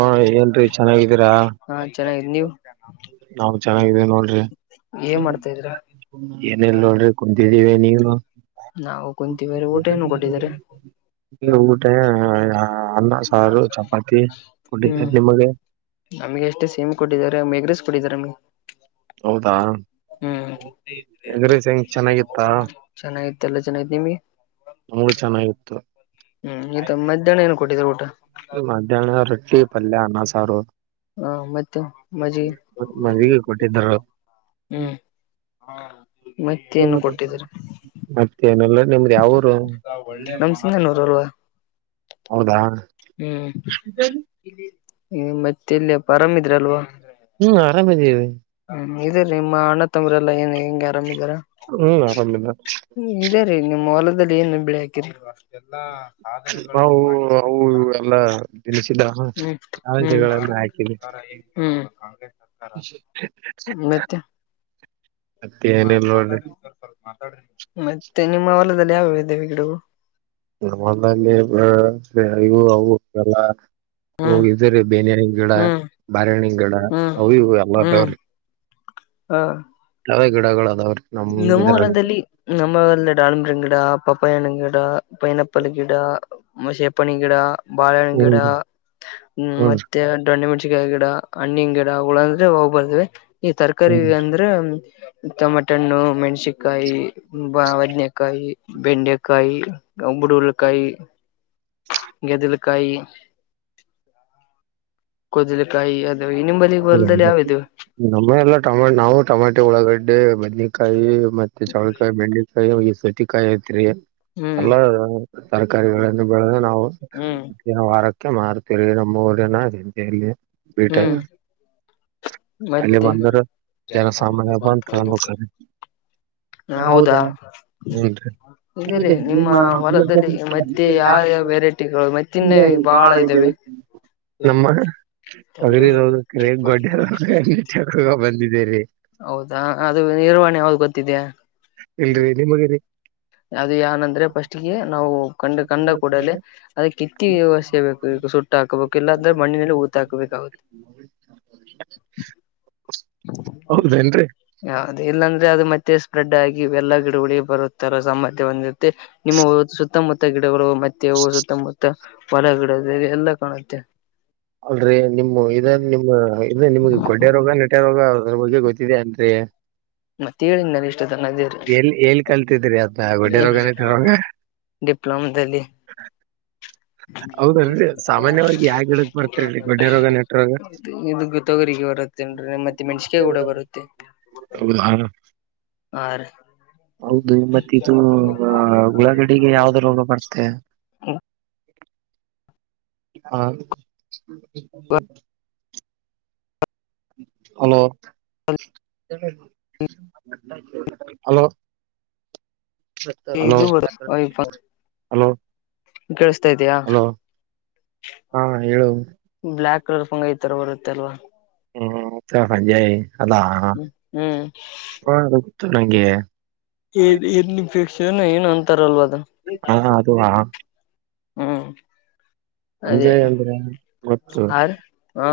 ಹಾ ಏನ್ ರಿ ಚೆನ್ನಾಗಿದ್ದೀರಾ. ಹಾ ಚೆನ್ನಾಗ ನೀವು. ನಾವು ಚೆನ್ನಾಗಿದೆೇ ನೋ್ರಿ. ಏನ್ ಮಾಡ್ತಾ ಇದ್ರ ಏನೆಲ್ ನೋಡ್ರಿ ಕುಂತಿದ್ದೀವಿ ನೀನು. ನಾವು [inaudible] ಕುಂತಿವ್ರ ಊಟ ಏನು ಕೊಟ್ಟಿದ್ದಾರೆ ಊಟ ಅನ್ನ ಸಾರು ಚಪಾತಿ ಕುಡಿತ ಹ್ಮ್ ನಿಮಗೆ. ನಮ್ಗೆ ಎಷ್ಟು ಸೇಮ್ ಕೊಟ್ಟಿದ್ದಾರೆ ಮೆಗ್ರಸ್ ಕೊಟ್ಟಿದಿದ್ದಾರೆಮಗೆ.. ಹೌದಾ. ಹ್ಮ್ ಎಗ್ ರೈಸ್ ಹೆಂಗ್ ಚೆನ್ನಾಗಿತ್ತ ಚೆನ್ನಾಗಿತ್ತ ಎಲ್ಲ ಚೆನ್ನಾಗತ್ ನಿಮ್ಗೆ. ನಮ್ಗ ಚೆನ್ನಾಗಿತ್ತು. ಹ್ಮ್ ಈ ಮಧ್ಯಾಹ್ನ ಏನ್ ಕೊಟ್ಟಿದ್ರರು ಊಟ. ಮಧ್ಯಾಹ್ನ ರೊಟ್ಟಿ ಪಲ್ಯ ಅನ್ನ ಸಾರು. ಹಾ ಮತ್ತೆ ಮಜ್ಜಿಗೆ. ಮದ್ವಿಗೆ ಕೊಟ್ಟಿದ್ರು ಹ್ಮ್ ಮತ್ತ ನು ಕೊಟ್ಟಿದ್ದರಿ. ಮತ್ತೆ ನಲ್ಲ ನಿಮ್ದ ಯಾವರು. ನಮ್ ಸಿಂಗನೂರ್ ಅಲ್ವಾ ಹೌದಾ. ಹ್ಮ್ ಮತ್ತೆ ಇಲ್ಲಿ ಅಪ್ಪ ಆರಾಮ ಇದ್ರ ಅಲ್ವಾ. ಹ್ಮ್ ಆರಾಮಧವಿ. ಹ ಇದೇ ನಿಮ್ಮ ಅಣ್ಣ ತಮ್ಮ್ರಲ್ಲಾ ಏನ್ ಹೆಂಗಗೆ ಆರಾಮ್ಿದಾರ. ಹ್ಮ್ ಆರಾಮಿಲ್ಲ. ಹ್ಮ ಇದೆ ರೀ ನಿಮ್ಮ ಹೊಲದಲ್ಲಿ ಏನು ಬಿಳಿ ಹಾಕಿರಿ. ಬಾವು ಅವು ನಾವು ಅವು ಎಲ್ಲ. ತಿಸಿದಗಳನ್ನು ಹಾಕ [unintelligible] ಮತ್ತೆ ಮತ್ತನಲ್ಲ ರಿ. ಮಾತಾಡಿರಿ......... ಮತ್ತೆ ನಿಮ್ಮ ಹೊಲದಲ್ಲಿ ಯಾವ್ಯಾವ ಇದೇವೆ ಗಿಡಗಳು. ಹೊಲದಲ್ಲಿ ನ ಅವು ಇವು ಎಲ್ಲ. ಹ್ಮ್ ಹಿದ್ರೀ ಬೇನನ ಗಿಡ ಹ್ಮ್ ಬಾರಣ್ಣಿನ ಗಿಡ ಅವಿ ಎಲ್ಲದವ್ರೀ. ಹಾ ಯಾವೇ ಗಿಡಗಳು ಅದಾವ್ರೀ ನಮ ಇದರಲ್ಲಿ. ಹೊಲದಲ್ಲಿ ನಮ್ಮ ಹೊಲದಲ್ಲಿ ಡಾಲ್ಂಬರ ಗಿಡ ಪಪ್ಪಾಯಣ ಗಿಡ ಪೈನಾಪ್ಪಲ್ ಗಿಡ. ಮಶೇಪಣಿ ಗಿಡ ಬಾಳಣ ಗಿಡ ಹ್ಮ್ ಮತ್ತೆ.... ಡೋನಮೆಣಸಿಕಾಯಿ ಗಿಡ ಹಣ್ಣಿನ ಗಿಡ ಉಳಂದ್ರೆ ಹೋಗ್ಬರ್ತೆ ಈ ತರಕಾರಿ ಹ್ಮ್ ಅಂದ್ರೆ. ಟಮೇಟನ್ನು ಮೆಣಸಕಾಯಿ ಬದೇನಕಾಯಿ. ಬೆಂಡೆಕಾಯಿ ಅಂಬಡುಉಲಕಾಯಿ. ಗಗೆದಲಕಾಯಿ. ಕದ್ಲುಕಾಯಿ ಅದು ಇ ನಿಂಬಲ್ಲಿ ಹೌದ ಹೊಲದಲ್ಲಿ ಯಾವದುವು. ನಮ್ಮ ಎಲ್ಲ ಟಮೋಟು ನಾವು ಟಮಾಟಿ ಒಳಗಡ್ಡೆ ಬದ್ನಕಾಯಿ. ಮತ್ತೆ ಚಾವಳಕಾಯಿ ಬೆಂಡೆಕಾಯಿ ಅವ ಸತಿಕಾಯಿ ಐತ್ರಿ. ಹ್ಮ್ ಎಲ್ಲ ತರಕಾರಿಗಳನ್ನು ಬೆಳೆದ ನಾವು ಹ್ಮ್ ವಾರ. ಅ ಮಾರ್ತೀರಿ ನಮ್ಮ ಊರನ ಹೆಂತಲ್ಲಿ ಬಟ. ಹ್ಮ್ ಅಲ್ಲಿ ಮತ್ತೆ ಬಂದರು ಜನ ಸಾಮನ್ಯ ಬಂದ ತೊಗೊಂಡು ಹೋಕತರಿ. ಹೌದಾ ಹ್ಮ್ ಇದಲ್ಲಿ ರಿ ನಿಮ್ಮ [inaudible] ಹೊಲದಲ್ಲಿ ಮತ್ತೆ ಯಾವ ಯಾವ ವೆರೈಟಿಗಳು ಮತ್ತಿನ್ನ ಬಹಳ ಾಳ ಇದ್ದಾವೆ ನಮ್ಮ [unintelligible] ಹಗಲಿ ಇರುದು. ರೇ ಗೊಡ್ಡ ರೋಗ ಹಿಟಕಗ್ ಬಂದಿದ್ದೇರಿ. ಹೌದಾ ಅದು ನಿರ್ವಹಣೆ ಯಾವ್ದ ಗೊತ್ತಿದೆಯಾ. ಇಲ್ಲರಿ ನಿಮಗ ರಿ ಅದು ಏನಂದ್ರೆ ಪಫಸ್ಟ್ಗೆ ನಾವು ಕಂಡ ಕಂಡ ಕೂಡಲೆ ಅದ ಕಿತ್ತಿ ವ್ಯವಸೆಯಬೇಕು ಈಗ ಸುಟ್ಟ. ಊಟ ಹಾಕ್ಬೇಕುಲ್ಲ ಅಂದ್ರೆ ಮಣ್ಣನಲ್ಲಿ ಊತ ಹೋತಹಾಕಬೇಕಾಗುತ್ತೆ. ಹೌದೇನ್ರಿ ಅದ ಇಲ್ಲಾಂದ್ರೆ ಅದು ಮತ್ತೆ ಸ್ಪ್ರೆಡ್ ಆಗಿ ಎಲ್ಲಾ ಗಿಡಗಳಿಗೆ ಬರುತ್ತಾರ ಸಾಮರ್ಥ್ಯ ಬಂದಿರುತ್ತೆ ನಿಮ್ಮ ಸುತ್ತಮುತ್ತ ಗಿಡಗಳು. ತೆವ ಸುತ್ತಮುತ್ತ ಹೊಲಗಿಡದಲಿ ಎಲ್ಲಾ ಕಾಣುತ್ತೆ. ಅಲ್ಲೆರಿ ನಿಮ್ಮ ಇದ ನಿಮ್ಮ ಇದ ನಿಮ್ಗೆ ಗೊಡ್ಡ ರೋಗ ನೆಟ ರೋಗ ಅದ್ರ ಬಗ್ಗೆ ಗೊತ್ತಿದೆ ಏನರೀ. ಹ ಮತ್ತೆ ಹ್ಮ ಹೇಳಿದ್ನಲ್ಲ ಇಷ್ಟ ತನಕ ಎಲ್ಲಿ ಎಲ್ಲಿ ಕಲ್ತಿದ್ರಿ ಅದ ಗೂಡ್ಡರೋಗ ನೆಟ್ಟೆರೋಗ. ಡಿಪ್ಲೋಮದಲ್ಲಿ. [inaudible] ಹೌದಲ ಏನರೀ ಸಾಮಾನ್ಯವಾಗಿ ಯಾವ ಗಿಡಕ್ ಬರ್ತರಿರಿ ಗೊಡ್ಡ ರೋಗ ನೆಟ ರೋಗ. ಮತ್ತ ಮೆಣಸಿಕಾಯ ಕೂಡ ಬರುತ್ತೆ. ಹೌದ ಹ. ಹಾ ರಿ. ಹೌದು ಮತ್ತ ಇದು ಉಳಾಗಡಿಗೆ ಯಾವ್ದ ರೋಗ ಬರ್ತೆ. ಹ. Hello............ hello. ಹಲೋ ಇದು ಹಲೋ ಕೇಳಸ್ತಾ ಇದ್ದೀಯಾ. ಹಲೋ ಹಾ ಹೇಳು ಬ್ಲ್ಯಾಕ್ ಕಲರ್ ಫಂಗ ಇತಾರ ಬರುತ್ತೆ ಅಲ್ವಾ. ಹ್ಮ್ ಸಂಜಯ್ ಅಲ್ಲಾ ಹ ಹ್ಮ್ ಗೋತ್ತು ನಂಗೆ ಇ ನಿಪೇಕ್ಷನ ಏನ್ ಅಂತಾರಲ್ವ ಅದ ಹಾ ಅದು ಹ್ಮ್ ಅದೇ ಸಂಜಯ್ ಅಂದ್ರೆ ಗೊತ್ತು. ಆ ಹಾ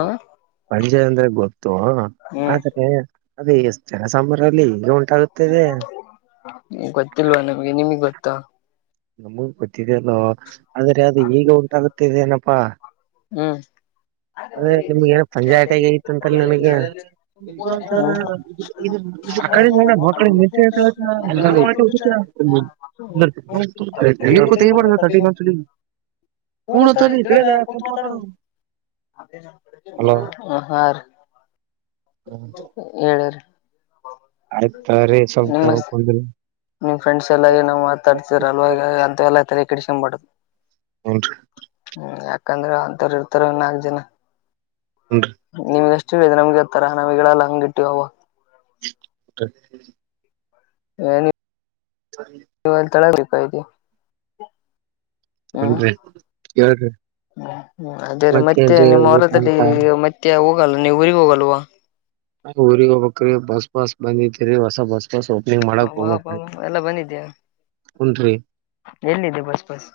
ಸಂಜಯ್ ಅಂದ್ರೆ ಗೊತ್ತು ಹ್ಮ್ ಆದ್ರೆ ಅದುಷ್ಟ ಸುಮಾರಿನಲ್ಲಿ ಇದೆ ಈಗ ಉಂಟಾಗುತ್ತೆ. ಗೊತ್ತಿಲ್ವಾ ನಿಮ್ಗೆ ನಿಮಗ್ ಗೊತ್ತಾ. ನಮಗ್ ಗೊತ್ತಿದೆ ಅಲ್ಲೋ ಆದ್ರೆ ಅದು ಈಗ ಉಂಟಾಗುತ್ತಿದೆ ಏನಪ್ಪ. ಹ್ಮ್ ಅದೇ ನಿಮಗೆ ಏನೋ ಪಂಜಾಯತಗೈತೆ ಅಂತಲ್ಲಿ ನಿಮಗೆ. ಹ ಆಕಡೆ ನೋಡ ಮಳ ಮ [unintelligible] ಗಂಚಲಿ [unintelligible] ಹ್ಮ್ ಅಂತೈದೀ ತಿಳ್ಯಾದ ಕುಂತ್ ಮಾತಾಡು. ಹಾ ರೀ ಹೇಳಿರಿ ಆಯ್ತ ತಗರೀ ಸಲ್ ನಿಮ್ಮ ಕುಂದಿರೀ ನಿಮ್ ಫ್ರೆಂಡ್ ಎಲ್ಲಾ ಏನೋ ಮಾತಾಡ್ತಿರ ಅಲ್ವಾ ಅಂತ ಎಲ್ಲಾ ತಲೆ ಕಡಸ್ಕೊ ಬೇಡ್ರೀ. ಹುನ್ರಿ ಹ್ಮ್ ಯಾಕಂದ್ರೆ ಅಂತರು ಇರ್ತಾರೆ ನಾಲ್ಕ ಜನ ಹುನ್ ನಿಮ್ಗೆಷ್ಟು ನಮಗೆ ಹತ್ತರ ನಾವ್ ಹೇಳಲ್ಲ ಹಂಗ ಇಟ್ಟಿವ ಅವಾಗ. ಹ ಏನ್ ಸರಿ ನೀವುಲ್ಲಿ ತಳಬೇಕ ಇದೆ. ಹನ್ರಿ ಹೇಳ್ರಿ ಹ್ಮ್ ಅದೇ ರೀ ಮತ್ತೆ ಮತ್ತೇನ್ರಿ ನಿಮ್ಮ ಊಟ ಹೊಲದಲ್ಲಿ ಅಂತ ಮತ್ತೆ ಹೋಗಲ್ಲ ನೀವು ಊರಿಗೆ ಹೋಗಲ್ವಾ. ಊರಿಗೆ ಹೋಗಬೇಕ್ರೀ ಬಸ್ ಪಾಸ್ ಬಂದೈತರಿ ಹೊಸ ಬಸ್ ಸ್ ಓಪನಿಂಗ್ ಮಾಡಕ್ ಬಾ ಹೋಗಬೇಕ್ ಬಾ ರೀ ಎಲ್ಲ ಬಂದಿದ್ಯಾ ಹ್ಮ್ ರೀ. ಎಲ್ಲಿದೆ ಬಸ್ ಪಾಸ್.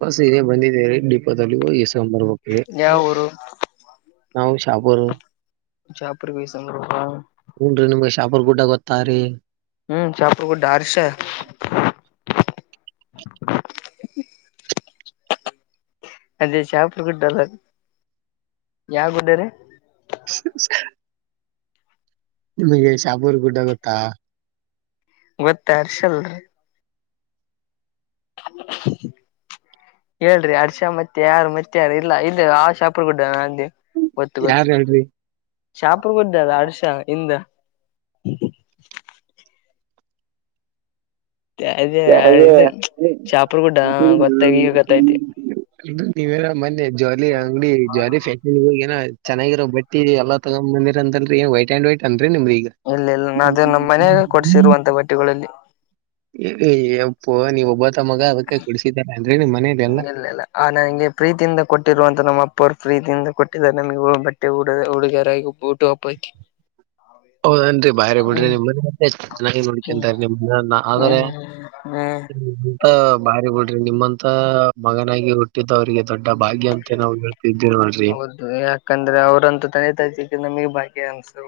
ಬಸ್ ಇದೇ ಬಂದಿದೆ ರೀ ಡಿಪೋ ದಲ್ಲಿ ಹೋಗಿ ಇಸ್ಕೋಬರಬೇಕ್ರೀ. ಯಾವ ಊರು ನಾವು ಶಾಪೂರ್ ಶಾಪೂರ್ [unintelligible] ಹ್ಮ್ ರೀ ನಿಮಗೆ ಶಾಪರ್ ಗುಡ್ಡ ಗೊತ್ತಾರೀ. ಹ್ಮ್ ಶಾಪೂರ್ ಗುಡ್ಡ ಹರ್ಷ ಅದೇ ಶಾಪೂರ್ ಗುಡಲ್ಲ ಯಾವ ಗುಡ್ಡ ರೀ. [unintelligible] ನಿಮಗೆ ಶಾಪೂರ್ ಗುಡ್ಡ ಗೊತ್ತಾ. ಗೊತ್ತ ಹರ್ಷ ನೋಡ್ರೀ [unintelligible] ಹೇಳ್ರಿ ಹರ್ಷ ಮತ್ತೆ ಯಾರು ಮತ್ತೆ ಯಾರು ಇಲ್ಲ ಇ ಆ ಶಾಪೂರ್ ಗುಡ್ಡ ಅಲ್ಲಿ. ಗೊತ್ತು ಯಾರ್ ಗೊತ್ತು ಹೇಳ್ರಿ ಶಾಪರ್ ಗೂಡ್ದಾಗ ಹರ್ಷ ಹಿಂದ. ಅದೇ [unintelligible] ಅ ಇದು ಶಾಪುರ್ ಗುಡ್ಡ ಗೊತ್ತಾಗಿ ಈಗ ಗೊತ್ತೈತಿ ನೀವೆಲ್ಲ ಮೊನ್ನಿ ಜ್ವಾಲಿ ಅಂಗಡಿ ಜ್ವಾಲಿ ಫ್ಯಾಷನ್ ಹೋಗನಾ ಚೆನ್ನಾಗಿರೋ ಬಟ್ಟಿ ಎಲ್ಲ ತಗ್ಂಬಂದಿರ್ ಅಲ್ರಿ ವಟ್ಂಡ್ ವೈಟ್ ಅನ್ರಿ ನಿಮ್ದ ಈಗ ಇಲ್ಲ ಇಲ್ಲ ಅದೇ ನಮ್ಮ್ ಮನಾಗ ಕೊಡ್ಸಿರುವಂತ ಬಟ್ಟಿಗಳಲ್ಲಿ. ಯಾಪ್ಪೋ ನೀವ್ ಒಬ್ಬತ ಮಗ ಅದಕ್ಕೆ ಕೊಡಡ್ಸಿದಾರ ಅಲ್ರಿ ನಿಮ್ ಮನೆಲಿ ಎಲ್ಲ. ಇಲ್ಲ ಇಲ್ಲ ಆ ನಂಗೆ ಪ್ರೀತಿಯಿಂದ ಕೊಟ್ಟಿರುವಂತ ನಮ್ಮ ಅಪ್ಪ ಅವರು ಪ್ರೀತಿಯಿಂದ ಕೊಟ್ಟಿದಿದ್ದಾರೆ ನಮಗೆ ಬಟ್ಟೆ ಉಡುಗರೆ ಹಾಗಿ ಹುಟ್ಟುಹಬ್ಬಕ್ಕೆ. [inaudible] ಹೌದನ್ರಿ ಬಾರೀ ಬಿಡ್ರಿ ಹ್ಮ್ ನಿಮ್ಮ ಮನೆ ಮತ್ತೆ ಚೆನ್ನಾಗಿ ನೋಡ್ಕಂತ ನಿಮ್ನ್ನ ಆದ್ರೆ. ಹ್ಮ ಬಾರಿ ಬಿಡ್ರಿ ನಿಮ್ಮಂತ ಮಗನಾಗಿ ಹುಟ್ಟಿದ್ದ ಅವ್ರಿಗೆ. ದೊಡ್ಡ ಭಾಗ್ಯ ಅಂತ ನಾವು ಹೇಳ್ತಿದ್ದೀವಿ ನೋಡ್ರಿ. ಹೌದು ಯಾಕಂದ್ರೆ ಅವ್ರಂತ ತಂದೆ ತಾಯಿ ಸಿಕ್ಕಿದು ನಮಗೆ ಭಾಗ್ಯ ಅನ್ನಿಸ್ತು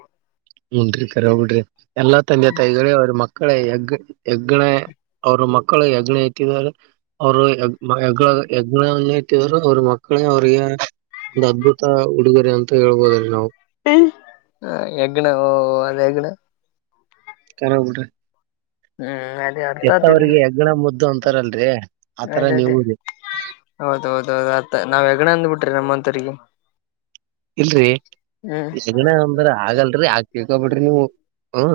ಹುನ್ರಿ ಕರಿ ಬಿಡ್ರಿ ಎಲ್ಲಾ ತಂದೆ ತಾಯಿಗಳೇ ಅವ್ರ ಮಕ್ಕಳ ಹೆಗ್ ಹೆಗ್ಗಣ. ಅವರು ಮಕ್ಕಳು ಯಜ್ಞ ಇಟ್ಟಿದ್ದಾರೆ ಅವರು ಯಜ್ಞ ಅವ್ರ ಮಕ್ಕಳೇ ಅವ್ರರಿಗೆ ಒಂದು ಅದ್ಭುತ ಉಡುಗೊರೆ ಅಂತ ಹೇಳ್ಬೋದ್ರೀ ನಾವು. ಹೆಗ್ನ ಒಂದು ಹೆಗ್ನ [unintelligible] ಬಿಡ್ರಿ ಹ್ಮ್ ಅದೇ ಅರ್ಥ ಆತಿದೆ ಹೆತ್ತವರಿಗೆ ಹೆಗ್ಣ ಅದೇ ಮುದ್ದು ಅಂತಾರಲ್ರರಿ ಆತರ ನೀವುರೀ ಹೌದ ಹೌದೌದು ಆತ್ತ ನಾವ್ ಹೆಗ್ಣ ಅಂದ್ಬಿಟ್ರಿ ನಮ್ಮಂತರಿಗೆ ಇಲ್ರರಿ ಹ್ಮ್ ಹೆಗಣ ಅಂದ್ರ ಆಗಲ್ರರಿ ಆಗ್ ತಿಳ್ಕೊಬಿಡ್ರಿ ನೀವು.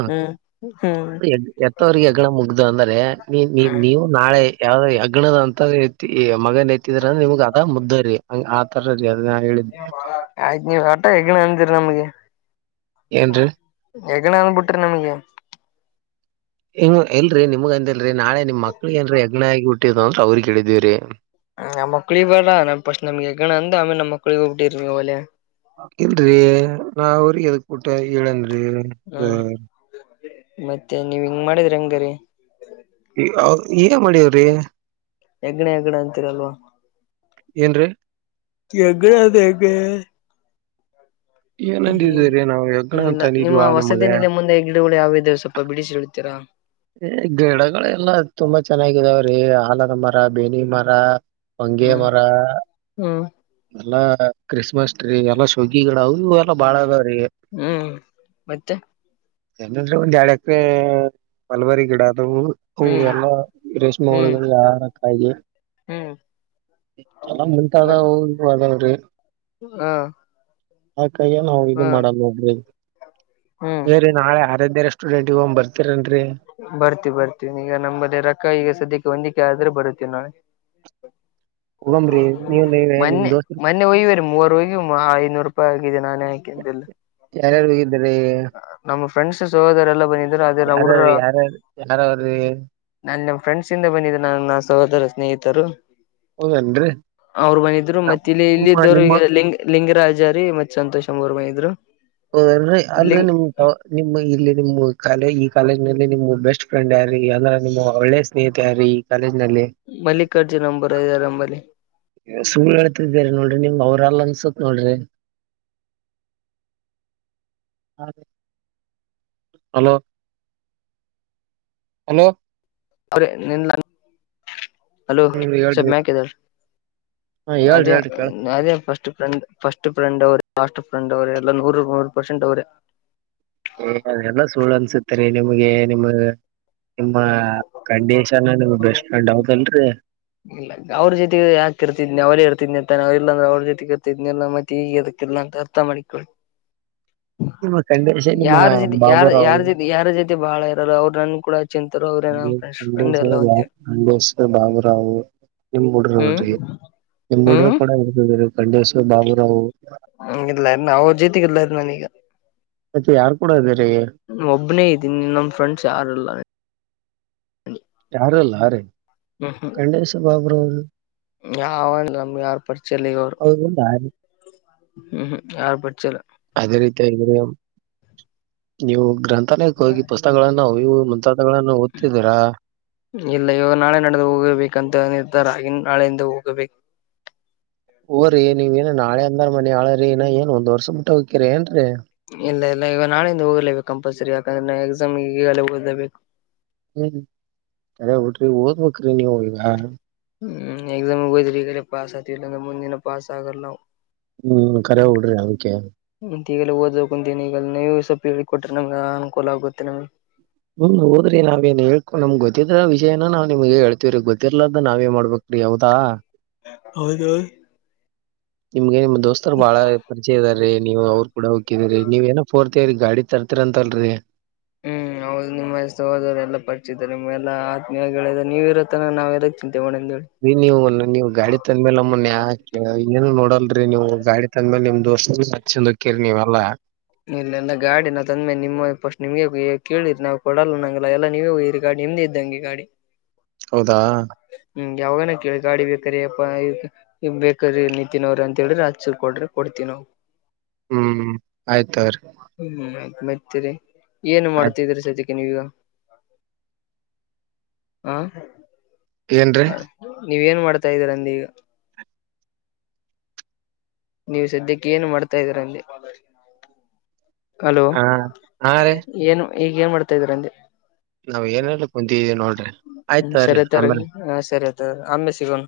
ಹ್ಮ್ ಹ್ಮ್ ಹೆತ್ತವಿಗೆ ಹೆಗ್ಗಣ ಮುಗ್ದು ಅಂದ್ರೆ ನೀ ನೀವು ನಾಳೆ ಯಾವ ಹೆಗ್ಣದ ಅಂತವ್ ಮಗನ್ ಹೆತಿದ್ರ ಅಂದ್ರೆ ನಿಮಗ್ಗೆ ಅದ ಮುದ್ದರಿ ಹಂಗ ಆತರ ರೀ ಅದ ಹೇಳಿದ್ದೆ. ಆಯ್ತ ನೀವ ಒಟ ಹೆಗ್ಣ ಅಂದಿರಿ ನಮ್ಗೆ. ಏನ್ರಿ. ಹೆಗಣ ಅನ್ಬಿಟ್ರಿ ನಮಗೆ. ಹಂಗ ಇಲ್ರಿ ನಿಮಗ ಅಂದಲ್ರಿ ನಾಳೆ ನಿಮ್ಮ ಮಕ್ಳಿಗೆ ಹೆಗಣ ಹಾಗಿ ಹುಟ್ಟಿದ್ ಅವ್ರಗ್ ಕೇಳಿದಿವಿರಿ. ನಮ್ಮ ಮಕ್ಳಿಗೆ ಬರ್ರ ಫ್ರಿಸ್ಟ್ ನಮಗೆ ಹೆಗಣ ಅಂದ ನಮ್ಮ ಮಕ್ಳಿಗೆ ಹುಟ್ಟಿರಿ ನೀವು ಒಲೆ. ಇಲ್ರರಿ ನಾವ ಅವ್ರ [unintelligible] ಹೇಳೇನ್ರಿ. ಹ್ಮ್ ಮತ್ತೆ ನೀವ್ ಹಂಗ ಮಾಡಿದ್ರಿ ಹಂಗರಿ ಏನ ಮಾಡವ್ರಿ. ಹೆಗ್ಣ ಹೆಗ್ಣ ಅಂತೀರಲ್ವಾ. ಏನ್ರಿ ಹೆಗ್ಗಣ ಅದೇ ಹೆಂಗೆ ಹ್ಮ್ ಏನಂದಿದೀರಿ ನಾವು ಹೆಗ್ಗಣ ಹ್ಮ್ ಅಂತ ಇಲ್ಲ ನಿಮ್ಮ ಅಂದಿದ್ವಾ ನಿಮಗ ವಸತಿ ನಿಲಯ ಮುಂದೆ ಗಿಡಗಳು ಯಾವ ಇದಾವ ಸ್ವಲ್ಪ ಬಿಡಿಸಿ ಹೆಳತೀರಾ ಏ ಗಿಡಗಳೆಲ್ಲಾ ತುಂಬಾ ಚೆನ್ನಾಗಿದಾವ್ರೀ ಹಲದ ಮರ ಬೇವಿನ ಮರ. ಹೊಂಗೆ ಮರ ಹ್ಮ್ ಎಲ್ಲಾ ಕ್ರಿಸ್ಮಸ್ ಟ್ರೀ ಎಲ್ಲ ಶೋಕಿ ಗಿಡ. ಇನ್ನ ಬಾಳ ಅದಾವ್ರೀ ಹ್ಮ್ ಮತ್ತೆ ಒಂದ ಎರಡ್ ಎಕರೆ. ಹಲ್ವಾರಿ ಗಿಡ ಆದದವು ಅ ಹ್ಮ್ ಎಲ್ಲ ಗ್ರೀಷ್ಮ ಹ್ಮ್ ಗಿಡ ಯಾರ ಕಾಯ. ಹ್ಮ್ ಎಲ್ಲ ಮತ್ ಮುಂತಾದವು ಅವು ಇವು ಅದಾವ್ರಿ. ಹಾ ಆಕಾಗಿನ್ ನಾವು ಇದು ಹಾ ಮಾಡಲ್ಲ ಬೈ ಹ್ಮ್ ನಾಳೆ ಆರಾಧ್ಯ ರೆಸ್ಟೋಡೆಂಟ್ ಹೋಗೋನು ಬರ್ತೀರೇನ್ರಿ. ಬರ್ತೀವಿ ಬರ್ತೀವಿ ಈಗ ನಮ್ಮದ ರೊಕ್ಕ ಈಗ ಸದ್ಯಕ್ಕೆ ಹೊಂದಿಕ ಆದ್ರೆ ಬರ್ತೀವಿ ನಾಳೆ. [inaudible] ಹೋಗಮ್ರಿ ನೀವ್ ಮನ್ನೆ ಮ ನೀವೇ ನಿಮ್ [unintelligible] ದೋಸ್ತರು ನನ್ನೆ ಒಯ್ಯವರಿ ಮೂವರು ಹೋಗಿ ಐನೂರು ರೂಪಾಯಿ ಆಗಿದೆ ನಾನೇ ಹಾಕೆ ಎಲ್ಲ. ಯಾರ್ಯಾರು ಹೋಗಿದ್ದ್ರಿ? ನಮ್ಮ್ ಫ್ರೆಂಡ್ಸ್ ಸೋದರರೆಲ್ಲ ಬಂದಿ ಯಾರ ಯಾರಾರ ಯಾರಾವ್ರ [unintelligible] ನಾನ್ ನಮ್ಮ್ ಫ್ರೆಂಡ್ಸ್ ಇಂದ ಬಂದಿದ ನನ್ನ ಸೋದರ ಸ್ನೇಹಿತರು. ಹೌದೇನ್ರಿ ಅವ್ರು ಬಂದಿದ್ರು ನಮ್ ಮತ್ತೆ ಇಲ್ಲಿ ನಿಮ್ಮ ಇಲ್ಲಿದ್ದವರು ಈ ನಿಮ್ಮ ಲಿಂಗರಾಜಾರಿ ಮತ್ ಸಂತೋಷ್ ಅಂಬೊರ್ ಬಂದ್ದಿದ್ರು. ಹೌದಲ್ರಿ ಅಲ್ರಿ ನಿಮ್ ನಿಮ್ಮ ಇಲ್ಲಿ ನಿಮ ಕಾಲ ಈ ಕಾಲೇಜ್ ನಲ್ಲಿ ನಿಮ ಬೆಸ್ಟ್ ಫ್ರೆಂಡ್ ಯಾರೀ? ಅಂದ್ರ ನಿಮ್ಮ ಒಳ್ಳೆ ಸ್ನೇಹಿತ ಯಾರೀ? ಕಾಲೇಜನಲ್ಲಿ. ಮಲ್ಲಿಕಾರ್ಜುನ್ ನಂಬರ ಇದೆರಿನಂಬಲ್ಲಿ. ಸುಳ್ಳು ಹಳ್ತಿದೀರಿ ನೋಡ್ರಿ ನಿಮ್ ಅವ್ರ ಅಲ್ ಅನ್ಸತ್ ನೋಡ್ರಿ. [inaudible] ಹಲೋ, ಹಲೋ ಅವ್ರೆ ನಿನ್ [unintelligible] ಹಲೋ ಹ್ಮ ಸ್ವ ಹೇಳ್ರಿ ಮ್ಯಾಕ್ ಎದ್ದೇಳ್ರಿ ಹ ಹೇಳ್ರಿ ಹೇಳ್ರಿ ಕೇಳ ಅದೇ ಫಸ್ಟ್ ಫ್ರೆಂಡ್. ಫಸ್ಟ್ ಫ್ರೆಂಡ್ರು ಲಾಸ್ಟ್ ಫ್ರೆಂಡ್ ಅವ್ರೆ ಎಲ್ಲ ನೂ ನ ಮೂರು ಪರ್ಸೆಂಟ್ ಅವ್ರೆ. ಅ ಎಲ್ಲ ಸುಳ್ಳು ಅನ್ಸತ್ತರಿ ನಿಮ್ಗೆ ನಿಮ್ಗ ನಿಮ್ಮ ಕಂಡಿಶನ ಬೆಸ್ಟಪ್ರೆಂಡ ಹೌದಲ್ರಿ. ಇಲ್ಲ [unintelligible] ಅವ್ರ ಜೊತೆ ಯಾಕ ಇರತ್ದನಾಅವೇ ಇರ್ತಿದನಿ ಅಂತಾವು ಇಲ್ಲಂದ್ರ ಅವ್ರ ಜೊತೆ ಇರ್ತಿದ್ನಲ್ಲ ಮತ್ತೆ ಈಗೆದಕ್ಕಿಲ್ಲ ಅಂತ ಹೇಳ ಹತ್ತ ಮಣಿಕೂರ್ [unintelligible] [inaudible] ಕಂಡೀಷನ್ ನಿಮ್ಮ ಯಾರ ಜೊತೆ ಯಾರ ಬಾಬುರಾವ್ ಯಾರ ಜೊತೆ ಯಾರ ಜೊತೆ ಬಹಳ ಇರಲ್ಲ ಅವ್ರ ನನ್ನ ಕೂಡ ಚಿಂತರು ಅವ್ರೇ [unintelligible] ರ್ ಫ್ರಂಡ್ ಎಲ್ಲ ಅಂತಿ ನಂಗಸ್ ಬಾಬುರಾವ್ ನಿಂಬ ಹ್ಮ್ ಹುಡರು್ರಿ ನಿುಡರು ಹ್ಮ್ ಕೂಡ ಇ [unintelligible] ಗಂಡೇಶ್ವ, ಬಾಬುರಾವ್ ಹ ಇಲ್ಲ ಅಣ್ಣಾ ಅವ್ರ ಜೊತಿಗಿಇಲ್ಲ ಇ ನಾನೀಗ. ಮತ್ತೆ ಯಾರ್ ಕೂಡ ಇದರಿ. ಒಬ್ನೇ ಇದ್ದೀನ್ ನಮ್ಮ್ ಫ್ರೆಂಡ್ಸ್ ಯಾರಿಲ್ಲ. ಯಾರಿಲ್ಲ ಅ ರೀ ಹ್ಮ ಹಾ [inaudible] ಖಂಡೇಶ ಬಾಬುರಾವ್ ಅವರು. ಯಾವಂದ ನಮ್ ಯಾರ ಪರಿಚಯಿಲ್ಲ ಈಗ ಅವರು ಅವ್ರಿಂದ ಹ್ಮ್ ಯಾರು ಪರಿಚಯಿಲ್ಲ. ಅದೇ ರೀತಿ ನೀವು ಗ್ರಂಥಾಲಯಕ್ಕೆ ಹೋಗಿ ಪುಸ್ತಕಗಳನ್ನ ಅವು-ಇವು ಮುಂತಾದವು. ಗಳನ್ನು ಓದ್ತಿದೀರಾ ಇಲ್ಲ ಇವಾಗ ನಾಳೆ ನಾಡಿದ ಹೋಗಬೇಕಂತ ನಿರ್ಧಾರ ಈಗನಾಳೆಯಿಂದ ಹೋಗಬೇಕು. ಹೋಗ್ರಿ ಇನ್ನಾ ನೀವಏನ ನಾಳೆ ಅಂದರಮನಿ ಹಾಳ್ರಿ ಇನ್ನಾಏನ್ ಒಂದ್ ವರ್ಷ ಬಿಟ್ಟ ಹೋಗಕಿರಿ ಏನ್ರೀ. ಇಲ್ಲ ಇಲ್ಲ ಈಗ ನಾಳೆಯಿಂದ ಹೋಗ್ಲೇಬೇಕು ಕಂಪಲ್ಸರಿ ಯಾಕಂದ್ರೆ ಎಕ್ಸಾಮ್ಗೆ ಈಗಾಗಲೆಹೋಗಲೇಬೇಕು. ಹ್ಮ್ ಚರಿ ಬಿಡ್ರಿ ಓದ್ಬೇಕ್ರಿ ನೀವ ಈಗ [unintelligible] ಹ್ಮ್, ಎಕ್ಸಾಮ್ಸ್ ಗ ಓದಿದರೆ ಈಗನಪಾಸ ಆಗತಿವಿ ಮುಂದ ದಿನ ಪಾಸ ಆಗಲ್ಲಾನಾವ್. ಹ್ಮ್, ಹ್ಮ್ ಕರೆ ಬಿಡ್ರಿ ಅದಕ್ಕ ಮ ಈಗಲ್ಲ ಓದೋಗಂತಿನಿ ಈಗ ನೀವು ಸ್ವಲ್ಪ ಹೇಳಿ ಕೊಟ್ರೆ ನಮ್ಗೆ ಅನುಕೂಲ ಆಗುತ್ತೆ ನಮ್ಗೆ. ಹ್ಮ್ ಓದ್ರಿ ನಾವೇ ಏನ್ ಹೇಳ್ಕೊ ನಮ್ ಗೊತ್ತಿದ್ರ ವಿಷಯನ ನಾವ್ ನಿಮಗ್ ಹೇಳ್ತಿವ್ರೀ ಗೊತಿರ್ಲದ ನಾವೇನ್ ಮಾಡ್ಬೇಕು. ರೀ ಹೌದಾ ಹೌದು ನಿಮ್ಗೆ ನಿಮ್ ದೋಸ್ತರು ಬಹಳ ಪರಿಚಯ ಇದಾರೀ ನೀವು ಅವರು ಕೂಡ ಹೋಗಕ್ಕಿನ್ ರೀ ನೀವ ಏನೋ ತೆರಿ ಗಾಡಿ ತರ್ತಿರ ಅಂತ ಅಲ್ ರೀ ಹ್ಮ್ [inaudible] ಹೌದು ನಿಮ್ಮ ಸೋದರರೆಲ್ಲ ಪರಿಚಿದಿದ್ದಾರೆ ಎಲ್ಲ ಆತ್ಮೀಯಾಗ ಗೆಳಯರು ನೀವು ಇರೊತ್ತನ ನಾವ ಎಲ್ಲ ಚಿಂತೆ ಮಾಡಣ ಅಂತ ಹೇಳಿ. ರೀ ನೀವು ನೀವು ಗಾಡಿ ತಂದ್ಮೇಲೆ ನಮ್ಮನ್ಯಾಕೆ ಏನು ನೋಡಲ್ರರಿ ನೀವು ಗಾಡಿ ತಂದ್ಮೇಲೆ ನಿಮ್ ದೋಸ್ತ ಹಚ್ಚನ್ಕಿರಿ ನೀವೆಲ್ಲಾ. ಇಲ್ಲ ನನ್ನ ಗಾಡಿ ನಾನ್ ತಂದ್ಮೇಲೆ ನಿಮ್ಮ ಪಸ್ಟ್ ನಿಮ್ಗೆ ಕೇಳಿರಿ ನಾವು ಕೊಡಲ್ಲ ನಂಗಲ್ಲ ಎಲ್ಲ ನೀವೆ ಹೊಯಿರಿ. ಗಾಡಿ ನಿಮ್ದೇ ಇಂದಗೆ ಗಾಡಿ. ಹೌದಾ ಹ್ಮ್ ಯಾವಾಗನ ಕೇಳಿ ಗಾಡಿ ಬೇಕಾರೆ ಯಪ್ಪ ಈ ಬೇಕ್ರ ನಿತಿನ್ ಅವ್ರ ಅಂತ ಹೇಳ್ರಿ ಅತ್ ಕೊಡ್ರೆ ಕೊಡ್ತೀವಿ ನಾವು. ಹ್ಮ್ ಆಯ್ತ್ ತಗೊರಿ. ಹ್ಮ್ ಆಯ್ತ್ ಮ್ತಿರಿ ಏನ್ ಆಯ್ತ್ ಮಾಡ್ತಿದ್ರಿ ಸದಿಕಿ. ಆ ಏನ್ರೀ ಹ ನೀವೇ ಏನ್ ಮಾಡ್ತಾ ಇದ್ದೀರಾ ಅಂದೀಗ. ನೀವು ಸದ್ಯಕ್ಕೆ ಏನು ಮಾಡ್ತಾ ಇದೀರ ಅಂದೆ. ಹಲೋ ಹಾ ಹ ರೀ ಏನು ಈಗ ಏನ್ ಮಾಡ್ತಾ ಇದೀರ ಅಂದೆ. ನಾವ್ ಏನ್ನೀಲ್ಲ ಕುಂತಿದೀವಿ ನೋಡ್ರಿ ಆಯ್ ಹ್ಮ್ ತಗರೀ ಸರಿ ತಗರಿ ಆಮೇಲ್ ಹಾ ಸರಿ ಆಯ್ತ್ ಆಮ್ಮೆಲ್ ಸಿಗೋಣ